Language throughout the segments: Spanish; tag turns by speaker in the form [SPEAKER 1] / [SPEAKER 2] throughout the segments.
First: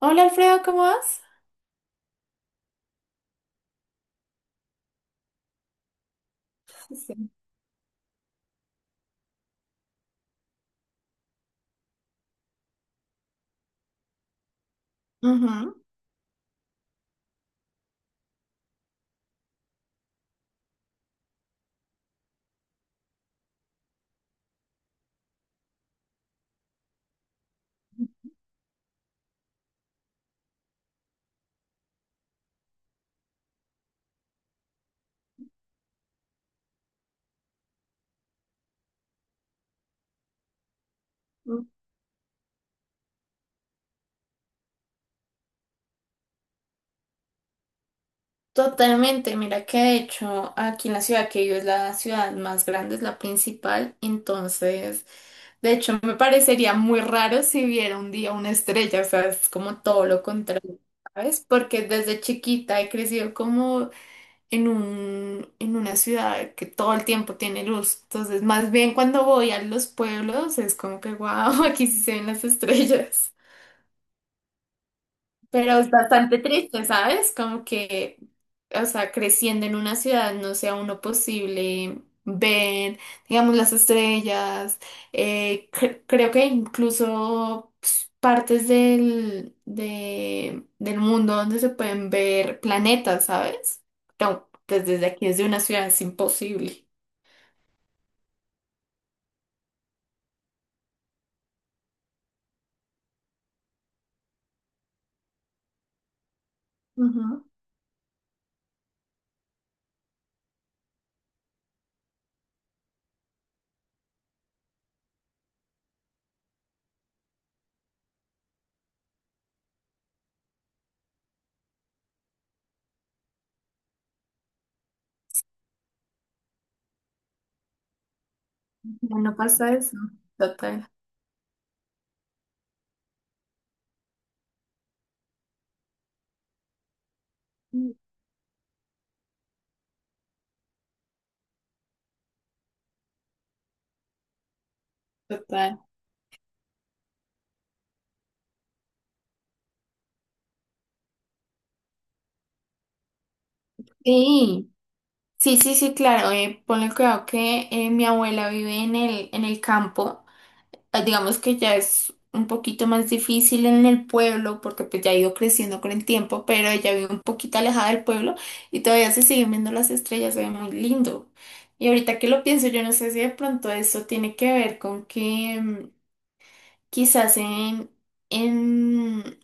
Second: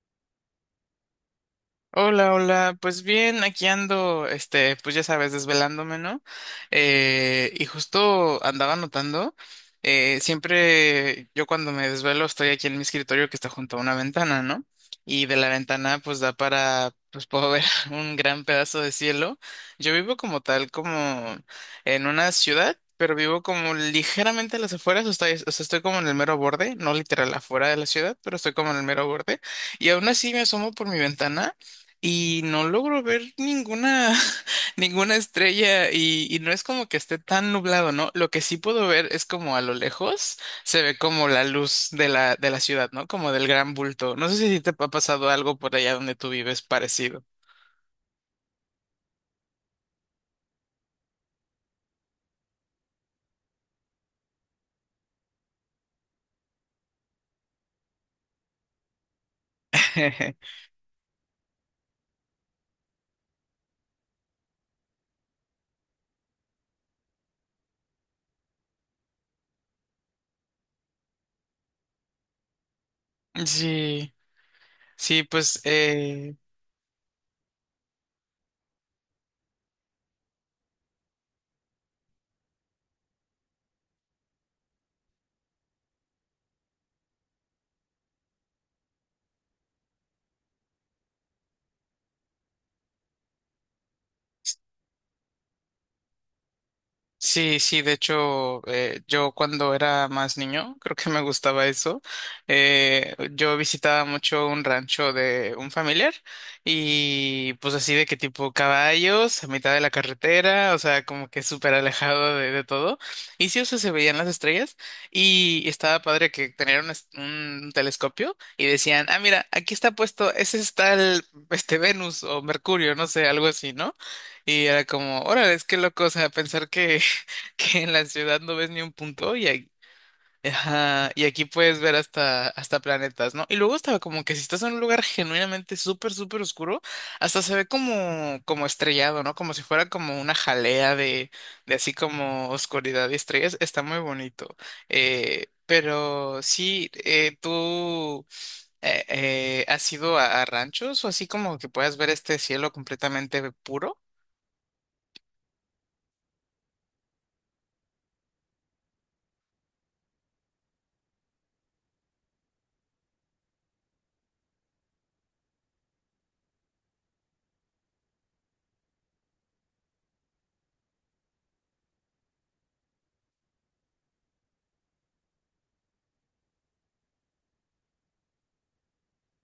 [SPEAKER 1] Hola Alfredo, ¿cómo vas?
[SPEAKER 2] Hola, hola, pues bien, aquí ando, este, pues ya sabes, desvelándome, ¿no?
[SPEAKER 1] Sí.
[SPEAKER 2] Y justo andaba notando, siempre yo cuando me desvelo estoy aquí en mi escritorio que está junto a una ventana, ¿no? Y de la ventana pues da para, pues puedo ver un gran pedazo de cielo. Yo vivo como tal, como en una ciudad, pero vivo como ligeramente a las afueras, o sea, estoy como en el mero borde, no literal afuera de la ciudad, pero estoy como en el mero borde. Y aún así me asomo por mi ventana. Y no logro ver ninguna, ninguna estrella y no es como que esté tan nublado, ¿no? Lo que sí puedo ver es como a lo lejos se ve como la
[SPEAKER 1] Ujú.
[SPEAKER 2] luz de la ciudad, ¿no? Como del gran bulto. No sé si te ha pasado algo por allá donde tú vives parecido.
[SPEAKER 1] Totalmente, mira que de hecho aquí en la ciudad que vivo es la ciudad más grande, es la principal, entonces de hecho me parecería muy raro si viera un día una estrella, o sea, es como todo lo contrario, ¿sabes? Porque desde chiquita he crecido como en una ciudad que todo el tiempo tiene luz, entonces más bien cuando voy a los pueblos es como que wow, aquí sí se ven las estrellas.
[SPEAKER 2] Sí, sí, pues
[SPEAKER 1] Pero es bastante triste, ¿sabes? Como que, o sea, creciendo en una ciudad no sea uno posible ver, digamos, las estrellas. Creo que incluso pues, partes del mundo donde se pueden ver planetas, ¿sabes? No, pues desde aquí, desde una ciudad es imposible.
[SPEAKER 2] sí, sí, de hecho, yo cuando era más niño, creo que me gustaba eso. Yo visitaba mucho un rancho de un familiar
[SPEAKER 1] Ujú.
[SPEAKER 2] y pues así de que tipo caballos a mitad de la carretera, o sea, como que súper alejado de todo. Y sí, o sea, se veían las estrellas y estaba padre que tenían un, un telescopio y decían, ah, mira, aquí está puesto, ese es tal, este Venus o Mercurio, no sé, algo así, ¿no? Y era como, órale, es que loco, o sea, pensar que en la ciudad no ves ni un
[SPEAKER 1] Ya no
[SPEAKER 2] punto
[SPEAKER 1] pasa eso. Total.
[SPEAKER 2] y aquí puedes ver hasta, hasta planetas, ¿no? Y luego estaba como que si estás en un lugar genuinamente súper, súper oscuro, hasta se ve como, como estrellado, ¿no? Como si fuera como una jalea de así como oscuridad y estrellas. Está muy bonito. Eh,
[SPEAKER 1] Total.
[SPEAKER 2] pero sí, tú... ¿has ido a ranchos o así como que puedas ver este cielo completamente puro?
[SPEAKER 1] Sí. Sí, sí, sí, claro. Ponle cuidado que mi abuela vive en en el campo. Digamos que ya es un poquito más difícil en el pueblo porque pues ya ha ido creciendo con el tiempo, pero ella vive un poquito alejada del pueblo y todavía se siguen viendo las estrellas, se ve muy lindo. Y ahorita que lo pienso, yo no sé si de pronto eso tiene que ver con que... quizás en,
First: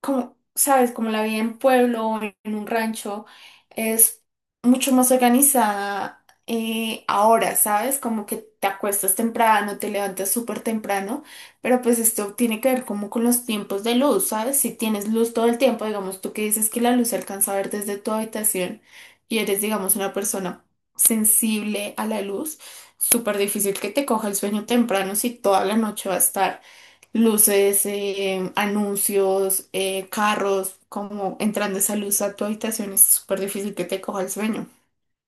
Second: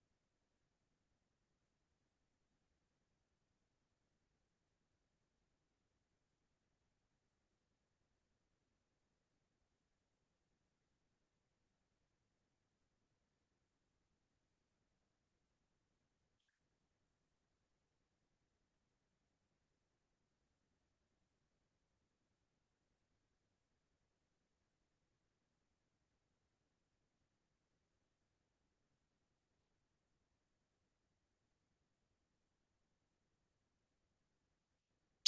[SPEAKER 1] como, sabes, como la vida en pueblo o en un rancho es mucho más organizada ahora, ¿sabes? Como que te acuestas temprano, te levantas súper temprano, pero pues esto tiene que ver como con los tiempos de luz, ¿sabes? Si tienes luz todo el tiempo, digamos, tú que dices que la luz se alcanza a ver desde tu habitación y eres, digamos, una persona sensible a la luz, súper difícil que te coja el sueño temprano si toda la noche va a estar luces, anuncios, carros, como entrando esa luz a tu habitación es súper difícil que te coja el sueño.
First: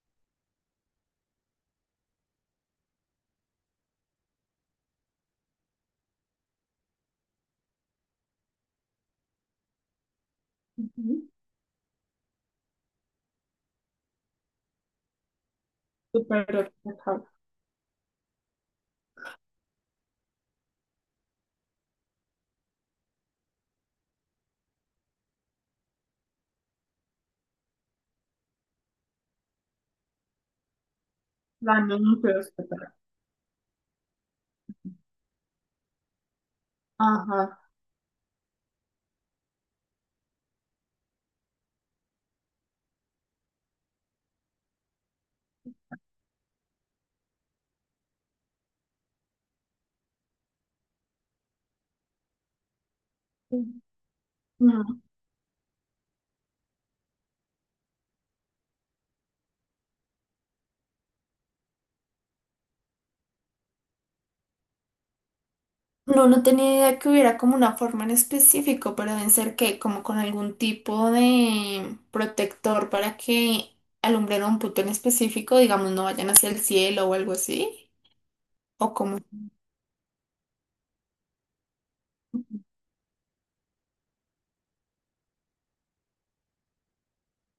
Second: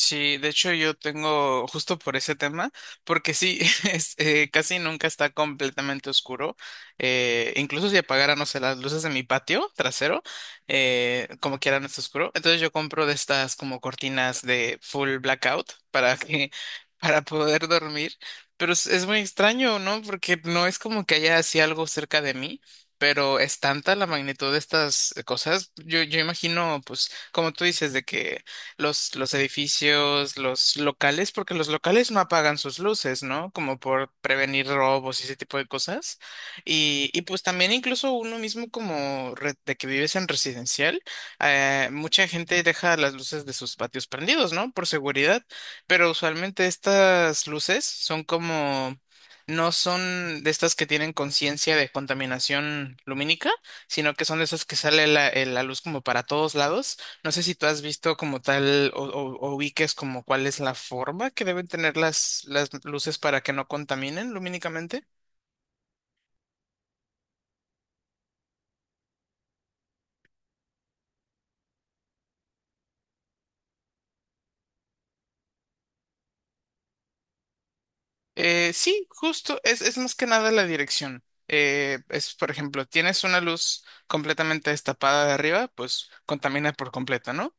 [SPEAKER 2] Sí, de hecho yo tengo justo por ese tema, porque sí, es, casi nunca está completamente oscuro. Incluso si apagara, no sé, las luces de mi patio trasero,
[SPEAKER 1] Ujú.
[SPEAKER 2] como quiera no está oscuro. Entonces yo compro de estas como cortinas de full blackout para
[SPEAKER 1] Súper
[SPEAKER 2] que, para
[SPEAKER 1] complicado.
[SPEAKER 2] poder dormir. Pero es muy extraño, ¿no? Porque no es como que haya así algo cerca de mí. Pero es tanta la magnitud de estas cosas. Yo imagino, pues, como tú dices, de que los edificios, los locales, porque los
[SPEAKER 1] Dando
[SPEAKER 2] locales no
[SPEAKER 1] anuncios,
[SPEAKER 2] apagan sus
[SPEAKER 1] etcétera.
[SPEAKER 2] luces, ¿no? Como por prevenir robos y ese tipo de cosas. Y pues
[SPEAKER 1] Ajá.
[SPEAKER 2] también incluso uno mismo como de que vives en residencial, mucha gente deja las luces de sus patios prendidos, ¿no? Por seguridad, pero usualmente estas luces son como... No son de estas que tienen conciencia de contaminación lumínica, sino que son de esas que
[SPEAKER 1] No.
[SPEAKER 2] sale la, la luz como para todos lados. No sé si tú has visto como tal o ubiques como cuál es la forma que deben tener las luces para que no contaminen lumínicamente.
[SPEAKER 1] No, no tenía idea que hubiera como una forma en específico, pero deben ser que como con algún tipo de protector para que alumbren un punto en específico, digamos, no vayan hacia el cielo o algo así,
[SPEAKER 2] Eh,
[SPEAKER 1] o
[SPEAKER 2] sí,
[SPEAKER 1] como...
[SPEAKER 2] justo, es más que nada la dirección. Es, por ejemplo, tienes una luz completamente destapada de arriba, pues contamina por completo, ¿no?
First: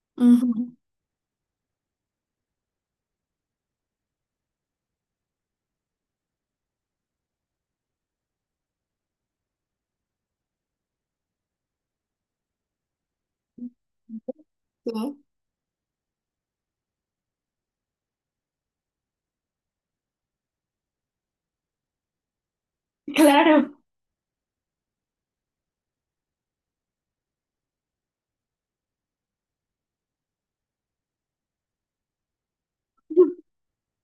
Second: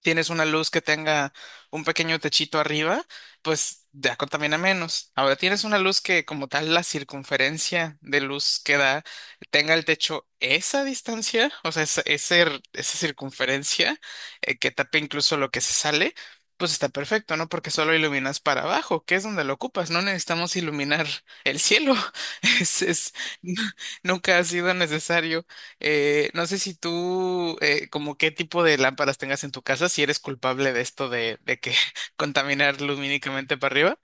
[SPEAKER 2] Tienes una luz
[SPEAKER 1] Ujú.
[SPEAKER 2] que tenga un pequeño techito arriba, pues ya contamina menos. Ahora tienes una luz que como tal la circunferencia de luz que da tenga el techo esa distancia, o sea, esa, ese esa circunferencia, que
[SPEAKER 1] Sí.
[SPEAKER 2] tape incluso lo que se sale, pues está perfecto, ¿no? Porque solo iluminas para abajo, que es donde lo ocupas, no necesitamos iluminar el cielo. Es,
[SPEAKER 1] Claro.
[SPEAKER 2] nunca ha sido necesario. No sé si tú, como qué tipo de lámparas tengas en tu casa, si eres culpable de esto de que contaminar lumínicamente para arriba.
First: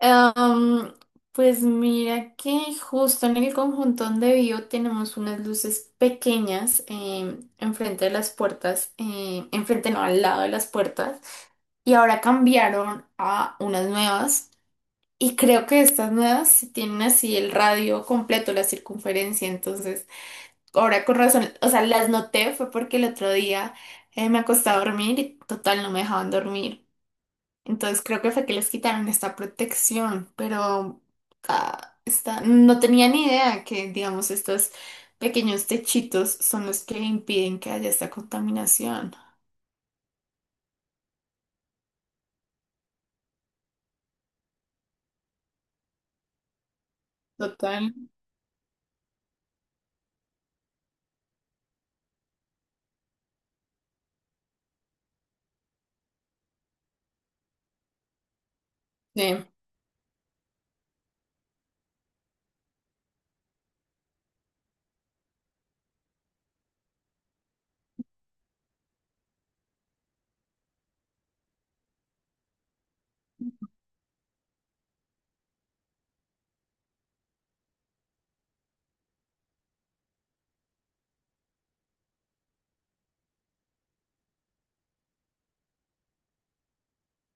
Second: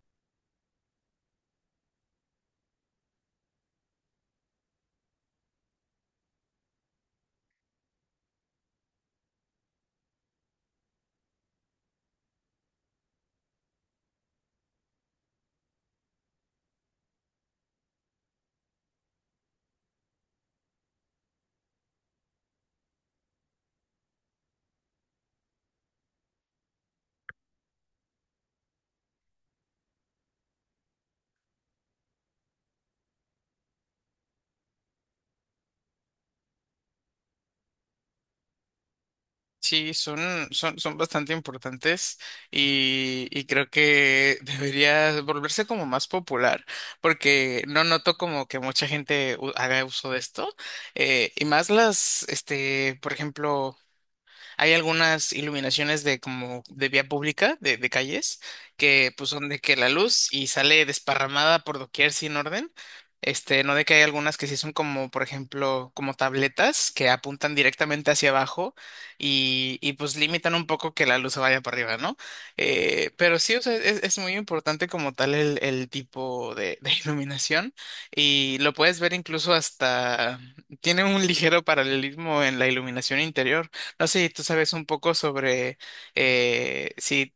[SPEAKER 1] Am, pues mira que justo en el conjunto donde vivo tenemos unas luces pequeñas enfrente de las puertas, enfrente no, al lado de las puertas, y ahora cambiaron a unas nuevas y creo que estas nuevas sí tienen así el radio completo, la circunferencia, entonces ahora con razón, o sea, las noté fue porque el otro día me acosté a dormir y total no me dejaban dormir. Entonces creo que fue que les quitaron esta protección, pero ah, está- no tenía ni idea que, digamos, estos pequeños techitos son los que impiden que haya esta contaminación.
[SPEAKER 2] Sí, son, son bastante importantes y creo que debería volverse como más popular, porque no
[SPEAKER 1] Total.
[SPEAKER 2] noto como que mucha gente haga uso de esto. Y más las, este, por ejemplo, hay algunas iluminaciones de como de vía pública, de calles, que pues
[SPEAKER 1] Sí.
[SPEAKER 2] son de que la luz y sale desparramada por doquier sin orden. Este, no de que hay algunas que sí son como, por ejemplo, como tabletas que apuntan directamente hacia abajo y pues limitan un poco que la luz se vaya para arriba, ¿no? Pero sí, o sea, es muy importante como tal el tipo de iluminación y lo puedes ver incluso hasta, tiene un ligero paralelismo en la iluminación interior. No sé si tú sabes un poco sobre si,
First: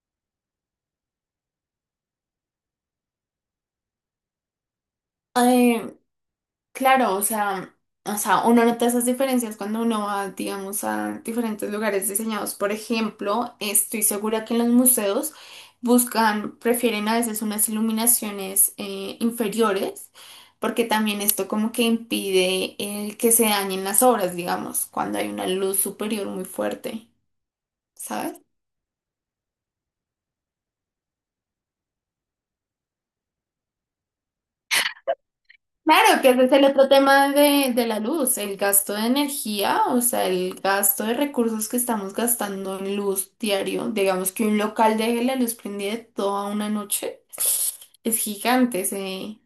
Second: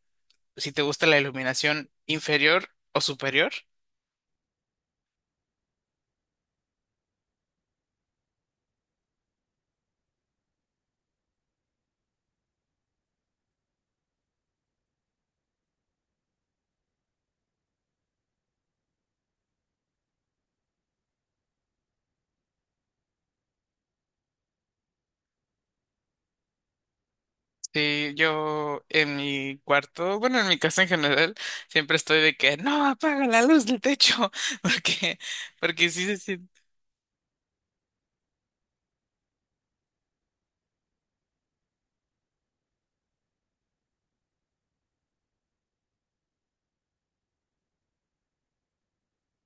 [SPEAKER 2] si te gusta la iluminación inferior o superior.
[SPEAKER 1] Claro, o sea, uno nota esas diferencias cuando uno va, digamos, a diferentes lugares diseñados. Por ejemplo, estoy segura que en los museos buscan, prefieren a veces unas iluminaciones inferiores, porque también esto como que impide el que se dañen las obras, digamos, cuando hay una luz superior muy fuerte,
[SPEAKER 2] Sí,
[SPEAKER 1] ¿sabes?
[SPEAKER 2] yo en mi cuarto, bueno, en mi casa en general, siempre estoy de que no apaga la luz del techo, porque, porque sí, sí,
[SPEAKER 1] Claro, que ese
[SPEAKER 2] sí,
[SPEAKER 1] es el otro tema de la luz, el gasto de energía, o sea, el gasto de recursos que estamos gastando en luz diario. Digamos que un local deje la luz prendida toda una noche. Es gigante ese,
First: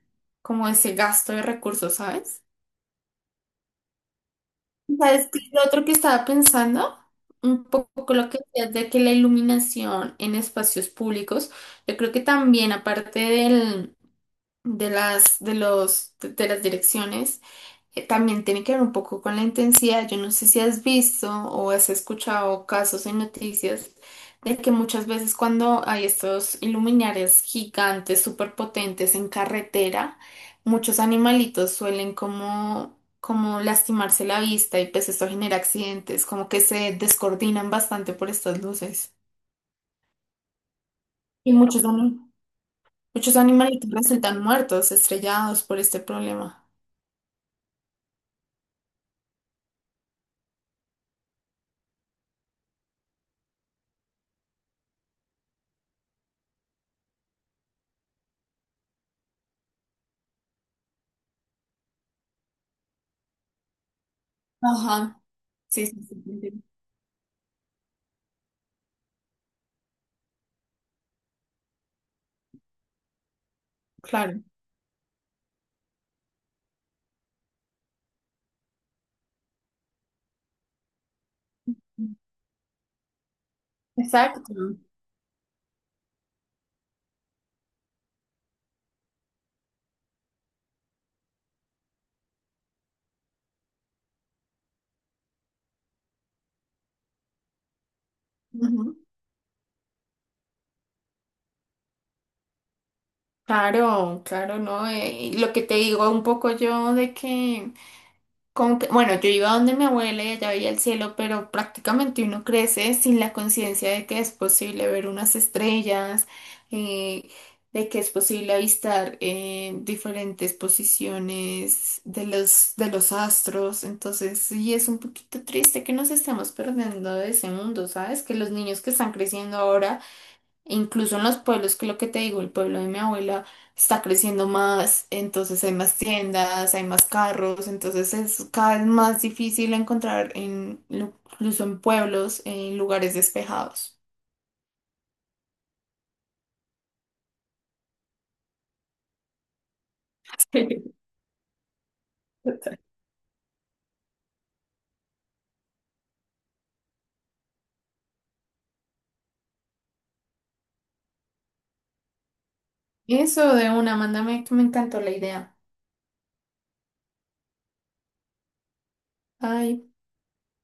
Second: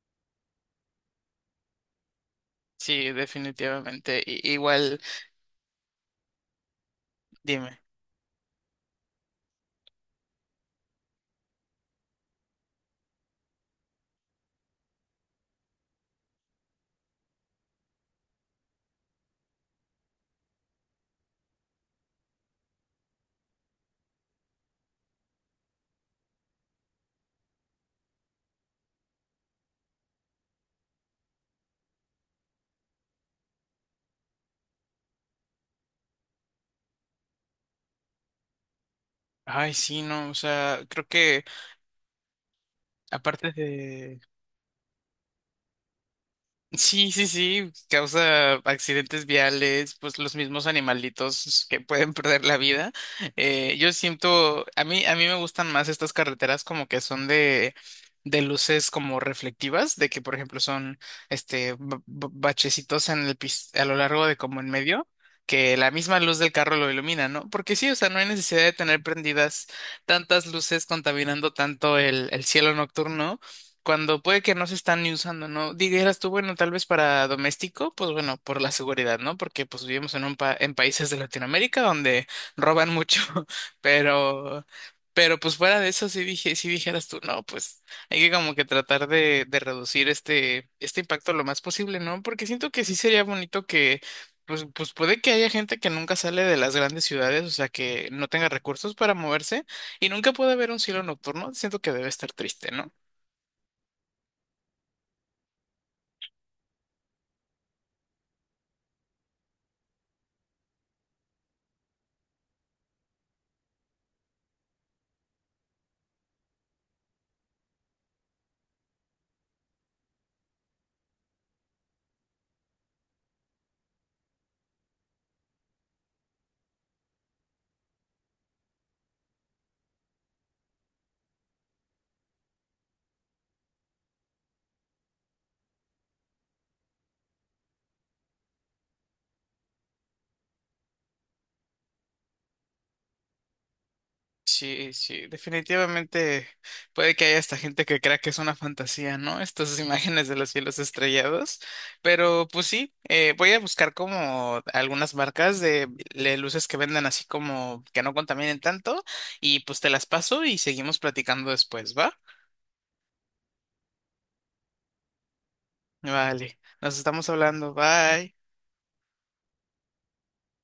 [SPEAKER 1] como ese gasto de recursos, ¿sabes?
[SPEAKER 2] sí, definitivamente. Igual,
[SPEAKER 1] ¿Sabes qué? Es lo otro que estaba pensando, un
[SPEAKER 2] dime.
[SPEAKER 1] poco lo que decías de que la iluminación en espacios públicos, yo creo que también aparte de las direcciones, eh, también tiene que ver un poco con la intensidad. Yo no sé si has visto o has escuchado casos en noticias de que muchas veces cuando hay estos iluminares gigantes, súper potentes en carretera, muchos animalitos suelen como, como lastimarse la vista y pues esto genera accidentes, como que se descoordinan bastante por estas luces.
[SPEAKER 2] Ay, sí, no, o sea, creo que
[SPEAKER 1] Y muchos
[SPEAKER 2] aparte
[SPEAKER 1] animalitos resultan muertos, estrellados por este problema.
[SPEAKER 2] sí, sí, sí, causa accidentes viales, pues los mismos animalitos que pueden perder la vida. Yo siento, a mí me gustan más estas carreteras como que son de luces como reflectivas, de que por ejemplo son este bachecitos en el a lo largo de como en medio,
[SPEAKER 1] Ajá,
[SPEAKER 2] que
[SPEAKER 1] sí,
[SPEAKER 2] la
[SPEAKER 1] sí, sí,
[SPEAKER 2] misma luz
[SPEAKER 1] sí,
[SPEAKER 2] del
[SPEAKER 1] sí.
[SPEAKER 2] carro lo ilumina, ¿no? Porque sí, o sea, no hay necesidad de tener prendidas tantas luces contaminando tanto el cielo nocturno cuando puede
[SPEAKER 1] Claro.
[SPEAKER 2] que no se están ni usando, ¿no? Dijeras tú, bueno, tal vez para doméstico, pues bueno, por la seguridad, ¿no? Porque pues vivimos en un en países de Latinoamérica donde roban mucho,
[SPEAKER 1] Exacto.
[SPEAKER 2] pero pero pues fuera de eso sí dije, sí dijeras tú, no, pues hay que como que tratar de reducir este este impacto lo más posible, ¿no? Porque siento que sí sería bonito que pues, pues puede que haya gente que nunca sale de las grandes ciudades, o sea, que no tenga recursos
[SPEAKER 1] Ujú.
[SPEAKER 2] para moverse y nunca puede haber un cielo nocturno. Siento que debe estar triste, ¿no?
[SPEAKER 1] Claro, claro, ¿no? Y lo que te digo un poco yo de que, como que, bueno, yo iba donde mi abuela y allá veía el cielo, pero prácticamente uno crece sin la conciencia de que es posible ver unas estrellas, eh, de que es posible avistar diferentes posiciones de los astros. Entonces, sí, es un poquito triste que nos estemos perdiendo de ese mundo, ¿sabes? Que los niños que están creciendo ahora e incluso en los pueblos, que es lo que te digo, el pueblo de mi abuela está creciendo más, entonces hay más tiendas, hay más carros, entonces es cada vez más difícil encontrar en, lu- incluso en pueblos, en lugares despejados.
[SPEAKER 2] Sí, sí, definitivamente puede que haya esta gente que crea que es una fantasía, ¿no? Estas imágenes de los cielos
[SPEAKER 1] Sí,
[SPEAKER 2] estrellados, pero pues
[SPEAKER 1] total.
[SPEAKER 2] sí, voy a buscar como algunas marcas de, luces que vendan así como que no contaminen tanto y pues te las paso y seguimos platicando después, ¿va?
[SPEAKER 1] Eso de una, mándame que me encantó la idea.
[SPEAKER 2] Vale, nos estamos hablando, bye.
[SPEAKER 1] Ay.